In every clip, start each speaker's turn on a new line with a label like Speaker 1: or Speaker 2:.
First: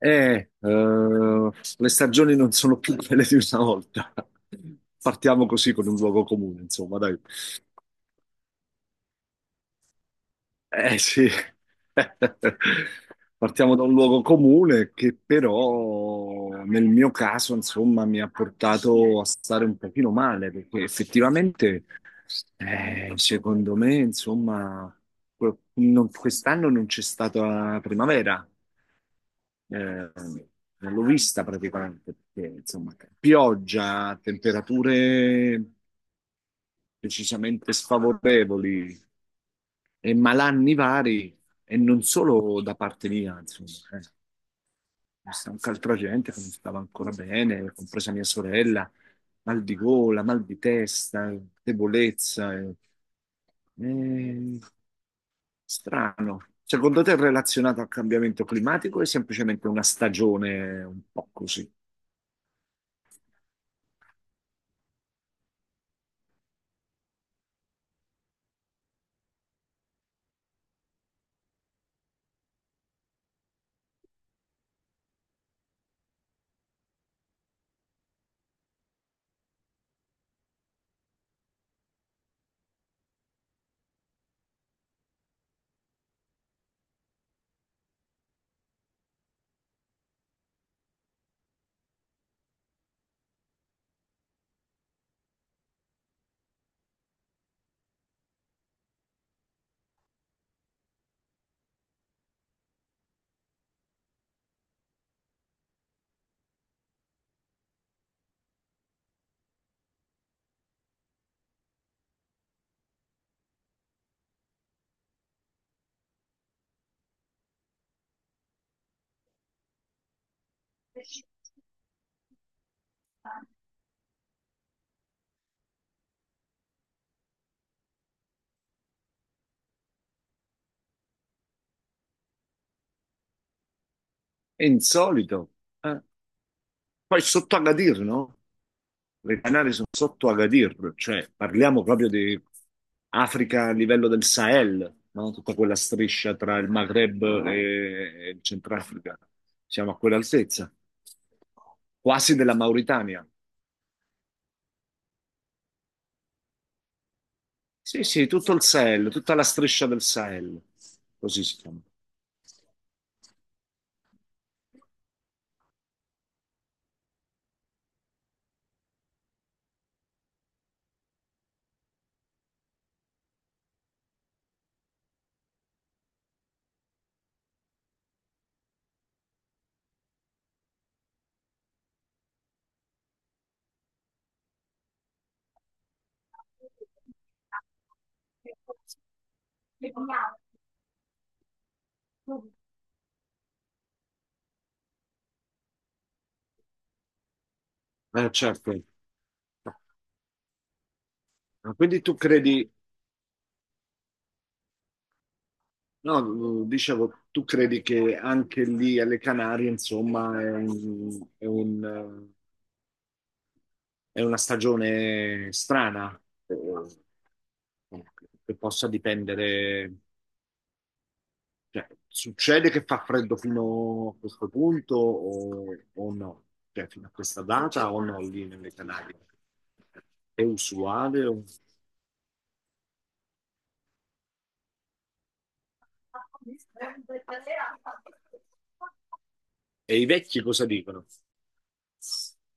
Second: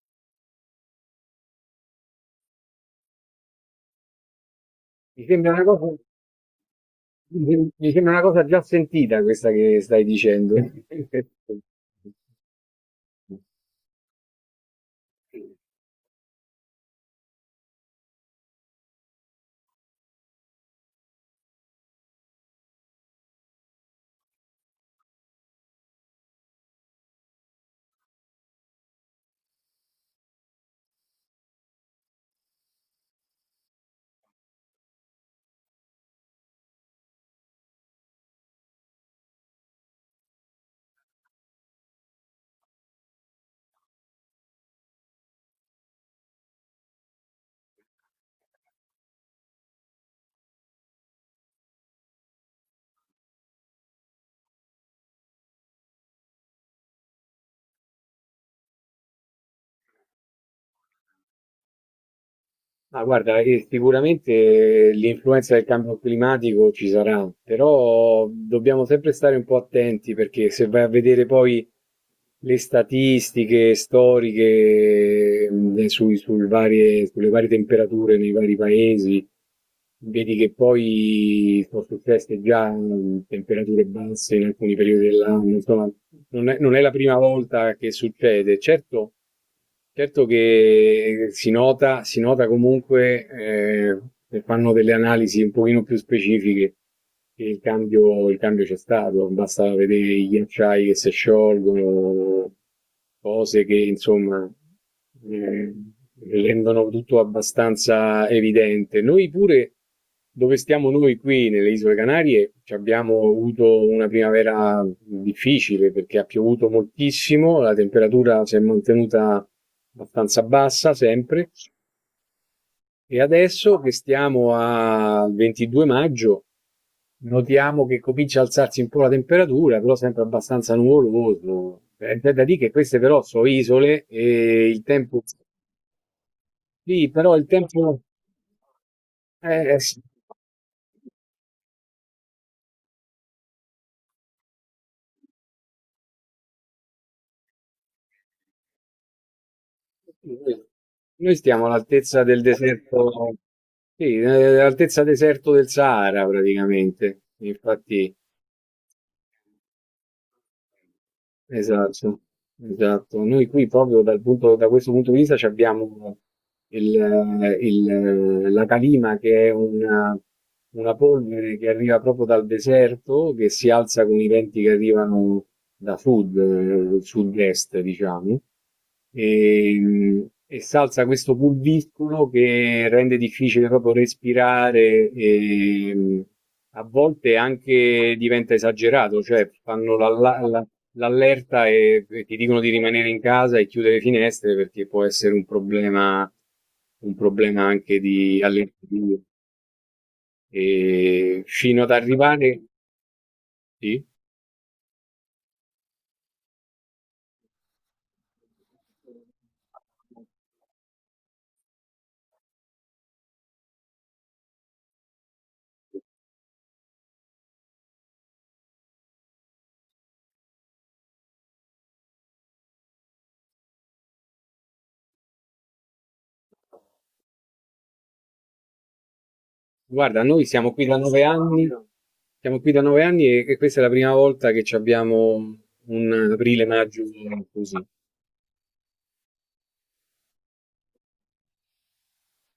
Speaker 1: Eh, eh, le stagioni non sono più quelle di una volta.
Speaker 2: Mi
Speaker 1: Partiamo
Speaker 2: sembra una
Speaker 1: così
Speaker 2: cosa,
Speaker 1: con un luogo comune, insomma, dai.
Speaker 2: Mi sembra una cosa già sentita questa che stai dicendo.
Speaker 1: Eh sì, partiamo da un luogo comune che però nel mio caso, insomma, mi ha portato a stare un pochino male, perché effettivamente, secondo me, insomma, quest'anno non c'è stata primavera. Eh, non l'ho vista praticamente perché, insomma, pioggia, temperature decisamente sfavorevoli e malanni vari, e non solo da parte mia, insomma. eh. C'è stata anche altra gente che non stava ancora bene, compresa mia sorella, mal di gola, mal di testa, debolezza. Eh, strano. Secondo te è relazionato al cambiamento climatico o è semplicemente una stagione un po' così?
Speaker 2: Ma guarda, sicuramente l'influenza del cambio climatico ci sarà, però dobbiamo sempre stare un po' attenti, perché se vai a vedere poi le statistiche storiche sulle varie temperature nei vari paesi, vedi che poi sono successe già temperature basse in alcuni periodi dell'anno, insomma, non è la prima volta che succede. Certo. Certo che si nota comunque, se fanno delle analisi un pochino più specifiche, che il cambio c'è stato, basta vedere i ghiacciai che si sciolgono, cose che insomma Ehm, rendono tutto abbastanza evidente. Noi pure, dove stiamo noi qui nelle Isole Canarie, ci abbiamo avuto una primavera difficile perché ha piovuto moltissimo, la temperatura si è mantenuta abbastanza bassa sempre e adesso che stiamo al 22 maggio notiamo che comincia a alzarsi un po' la temperatura, però sempre abbastanza nuvoloso. È da dire che queste però sono isole
Speaker 1: È
Speaker 2: e il tempo,
Speaker 1: insolito. eh.
Speaker 2: sì,
Speaker 1: Poi
Speaker 2: però il
Speaker 1: sotto
Speaker 2: tempo.
Speaker 1: Agadir, no? Le Canarie sono
Speaker 2: Sì.
Speaker 1: sotto Agadir, cioè parliamo proprio di Africa a livello del Sahel, no? Tutta quella striscia tra il Maghreb e il Centrafrica. Siamo a quell'altezza,
Speaker 2: Noi stiamo all'altezza
Speaker 1: quasi
Speaker 2: del
Speaker 1: della Mauritania.
Speaker 2: deserto, sì, all'altezza deserto del Sahara praticamente.
Speaker 1: Sì,
Speaker 2: Infatti.
Speaker 1: sì, tutto il Sahel, tutta la striscia del Sahel, così si chiama.
Speaker 2: Esatto, esatto. Noi qui proprio da questo punto di vista ci abbiamo la calima, che è una polvere che arriva proprio dal deserto, che si alza con i venti che arrivano da sud, sud-est, diciamo, e si alza questo pulviscolo che rende difficile proprio respirare e a volte anche diventa esagerato, cioè fanno l'allerta e ti dicono di rimanere in casa e chiudere le finestre perché può essere un problema anche di
Speaker 1: Certo.
Speaker 2: allergie. E
Speaker 1: Ma
Speaker 2: fino ad
Speaker 1: Quindi tu
Speaker 2: arrivare,
Speaker 1: credi,
Speaker 2: sì.
Speaker 1: No, dicevo, tu credi che anche lì alle Canarie, insomma, è una stagione strana, eh, che possa dipendere, cioè, succede che fa freddo fino a questo punto o no? Cioè, fino a questa data o no lì nelle Canarie?
Speaker 2: Guarda,
Speaker 1: È
Speaker 2: noi
Speaker 1: usuale?
Speaker 2: siamo qui da nove anni e questa è la prima volta che ci abbiamo un aprile-maggio così.
Speaker 1: E i vecchi cosa dicono?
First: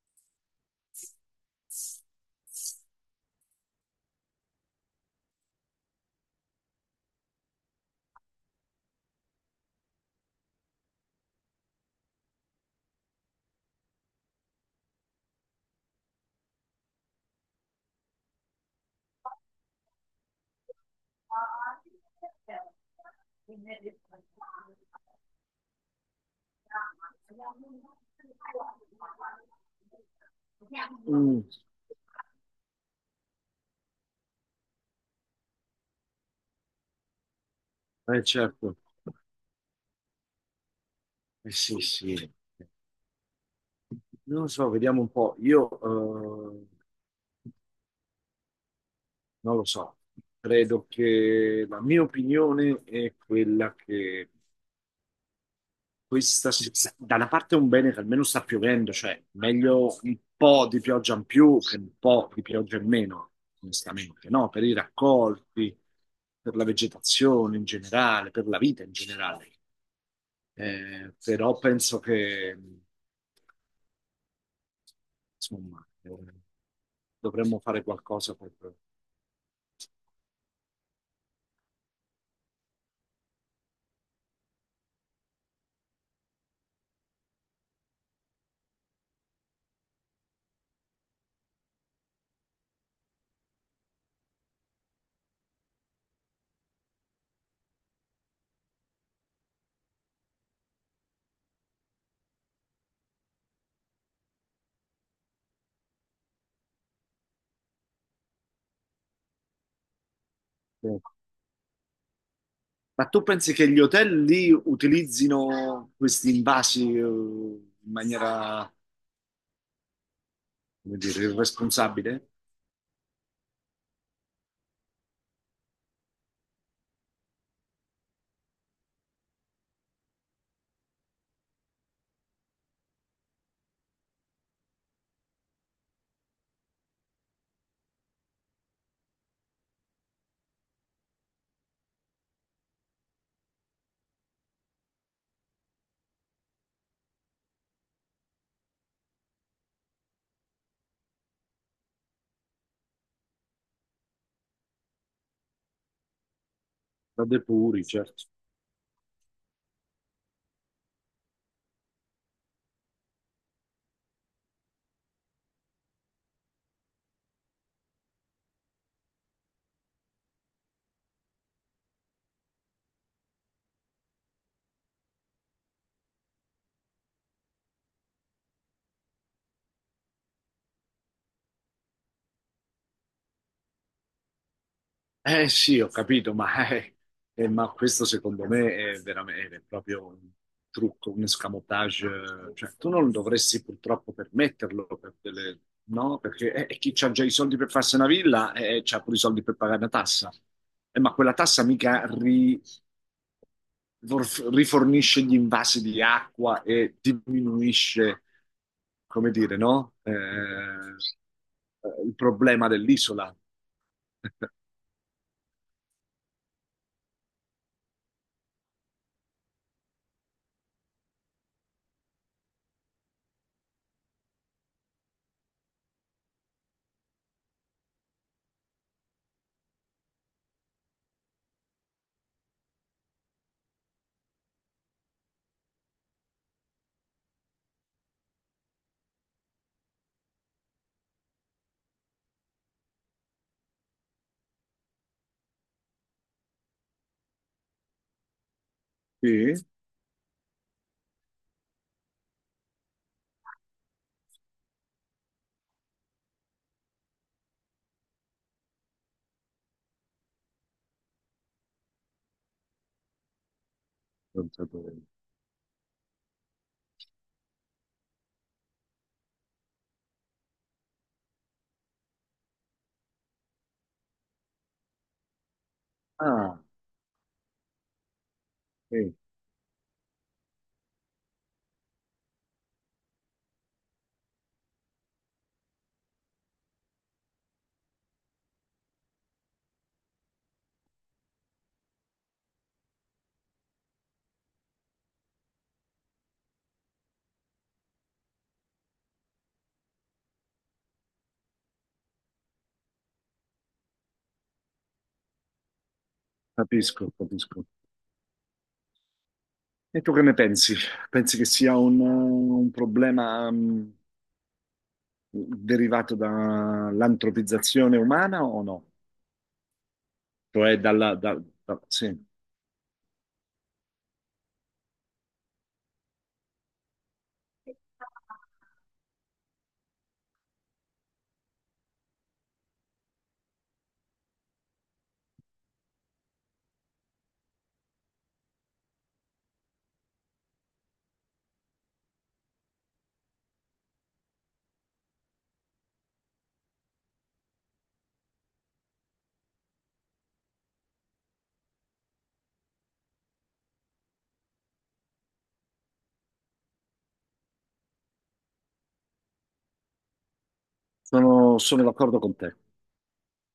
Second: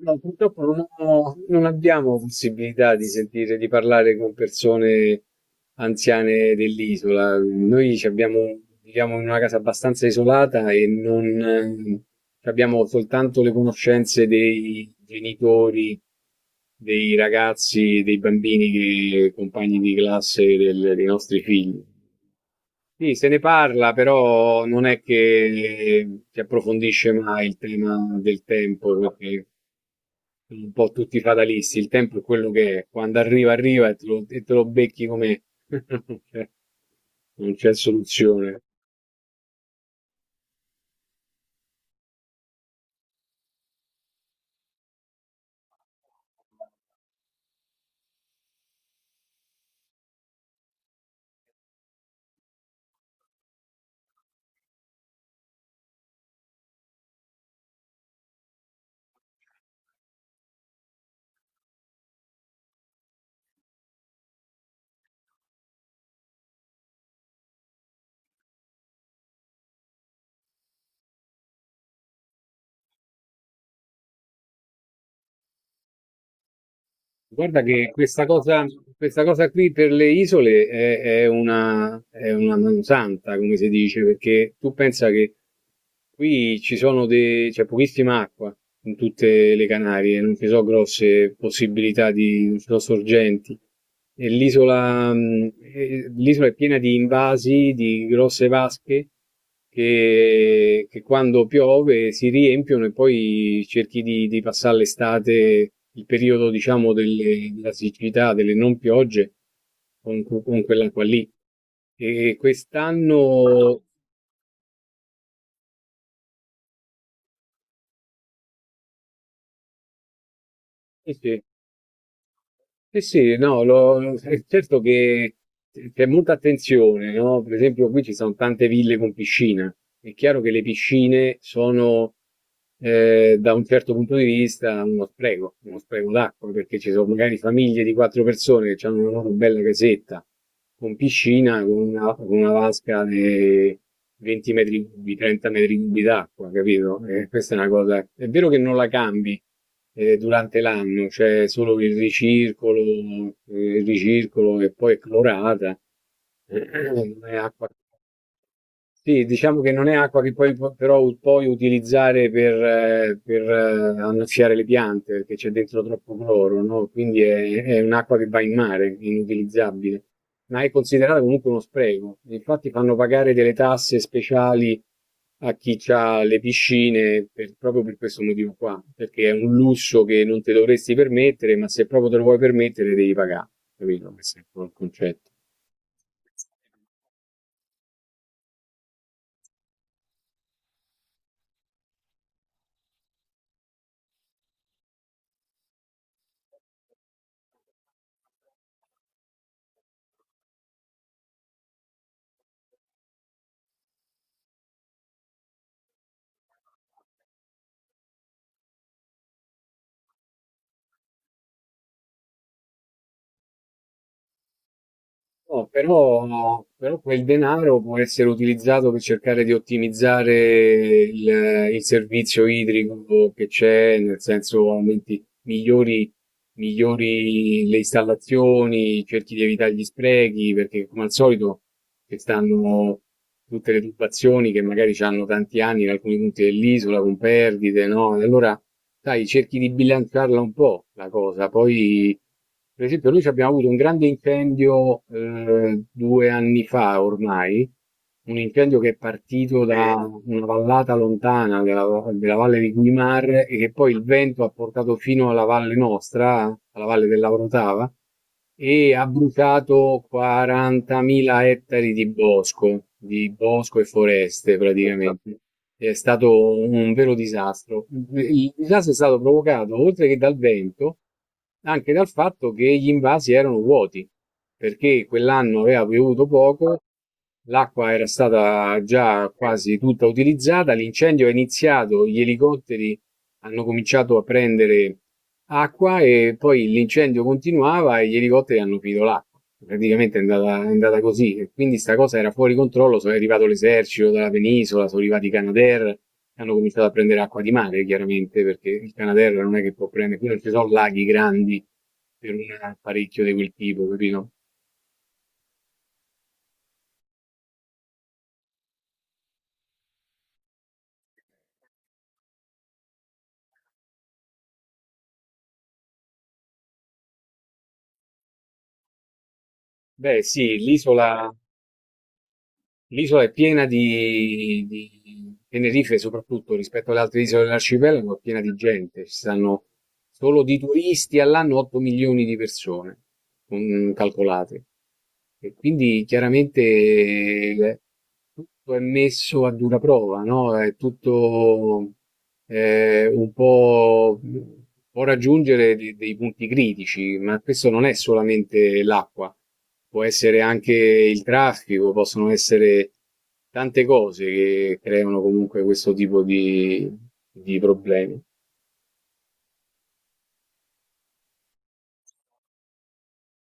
Speaker 2: No, purtroppo non abbiamo possibilità di sentire, di parlare con persone anziane dell'isola. Noi viviamo in una casa abbastanza isolata e non abbiamo soltanto le conoscenze dei genitori, dei ragazzi, dei bambini, che, compagni di classe dei nostri figli. Sì, se ne parla, però non è che si approfondisce mai il tema del tempo, perché un po' tutti
Speaker 1: Mm,
Speaker 2: fatalisti. Il tempo è quello che è. Quando arriva, arriva e te lo becchi, come non c'è soluzione.
Speaker 1: certo, sì, sì. Non lo so, vediamo un po'. Io eh, non lo so, credo che la mia opinione è quella che Questa, si- da una parte è un bene che almeno sta piovendo, cioè meglio un po' di pioggia in più che un po' di pioggia in meno, onestamente, no? Per i raccolti, per la vegetazione in generale, per la vita in generale. Però penso che, insomma, dovremmo
Speaker 2: Guarda
Speaker 1: fare
Speaker 2: che
Speaker 1: qualcosa per... per-
Speaker 2: questa cosa qui per le isole è una mansanta, come si dice, perché tu pensa che qui c'è pochissima acqua in tutte le Canarie, non ci sono grosse possibilità di, non ci sono sorgenti. E l'isola è piena di invasi, di grosse vasche che quando piove si riempiono, e poi cerchi di passare l'estate, il periodo, diciamo, della siccità, delle non piogge, con quell'acqua lì. E
Speaker 1: Ma tu pensi che gli
Speaker 2: quest'anno,
Speaker 1: hotel lì utilizzino questi invasi, in maniera, come
Speaker 2: sì,
Speaker 1: dire,
Speaker 2: sì.
Speaker 1: irresponsabile?
Speaker 2: Eh sì, no, è certo che c'è molta attenzione, no? Per esempio, qui ci sono tante ville con piscina. È chiaro che le piscine sono, da un certo punto di vista, uno spreco d'acqua, perché ci sono magari famiglie di quattro persone che hanno una loro bella casetta con piscina, con una vasca di 20 metri cubi, 30 metri cubi d'acqua, capito? E questa è una cosa. È vero che non la cambi durante l'anno, cioè solo che il ricircolo che poi è clorata, non
Speaker 1: Da
Speaker 2: è acqua,
Speaker 1: depuri, certo.
Speaker 2: sì, diciamo che non è acqua che poi però puoi utilizzare annaffiare le piante, perché c'è dentro troppo cloro, no? Quindi è un'acqua che va in mare, è inutilizzabile, ma è considerata comunque uno spreco. Infatti fanno pagare delle tasse speciali a chi ha le piscine proprio per questo motivo qua, perché è un lusso che non ti dovresti permettere, ma se proprio te lo vuoi permettere devi pagare, capito? Questo è un po' il concetto.
Speaker 1: Eh sì, ho capito, ma questo secondo me è veramente è proprio un trucco, un escamotage. Cioè, tu non dovresti purtroppo permetterlo, no? Perché chi ha già i soldi per farsi una villa c'ha pure i soldi per pagare una tassa. Ma quella tassa mica rifornisce gli invasi di acqua e diminuisce, come dire, no? Il problema dell'isola.
Speaker 2: No, però quel denaro può essere utilizzato per cercare di ottimizzare il servizio idrico che c'è, nel senso aumenti, migliori le installazioni, cerchi di evitare gli sprechi, perché come al solito ci stanno tutte le tubazioni che magari hanno tanti anni in alcuni punti dell'isola con perdite, no? E allora, sai, cerchi di bilanciarla un po' la cosa. Poi, per esempio, noi ci abbiamo avuto un grande incendio 2 anni fa ormai, un incendio che è
Speaker 1: Sì?
Speaker 2: partito da una vallata lontana della valle di Guimar, e che poi il vento ha portato fino alla valle nostra, alla valle dell'Avrotava, e ha bruciato 40.000 ettari di bosco e
Speaker 1: Non
Speaker 2: foreste
Speaker 1: sapevo.
Speaker 2: praticamente. È stato un vero disastro. Il disastro è stato provocato, oltre che dal vento, anche dal fatto che gli invasi erano vuoti, perché quell'anno aveva piovuto
Speaker 1: Ah,
Speaker 2: poco, l'acqua era stata
Speaker 1: sì,
Speaker 2: già quasi tutta utilizzata, l'incendio è iniziato, gli elicotteri hanno cominciato a prendere acqua e poi l'incendio continuava e gli elicotteri hanno finito l'acqua. Praticamente è andata così. E quindi sta cosa era fuori controllo, sono arrivato l'esercito dalla penisola, sono arrivati i Canadair, hanno cominciato a prendere acqua di mare, chiaramente, perché il Canadair non è che può prendere, qui non ci sono laghi grandi per un apparecchio di quel tipo, capito?
Speaker 1: capisco, capisco. E tu che ne pensi? Pensi che sia un problema derivato dall'antropizzazione umana o no?
Speaker 2: Beh, sì,
Speaker 1: Cioè dalla... da- sì,
Speaker 2: l'isola è piena di Tenerife, soprattutto rispetto alle altre isole dell'arcipelago, è piena di gente. Ci stanno solo di turisti all'anno 8 milioni di persone, calcolate. E quindi chiaramente tutto è messo a dura prova, no? È tutto un po'. Può raggiungere dei punti critici, ma questo non è solamente l'acqua, può essere anche il traffico, possono essere tante cose che creano comunque questo tipo di problemi.
Speaker 1: sono d'accordo con te.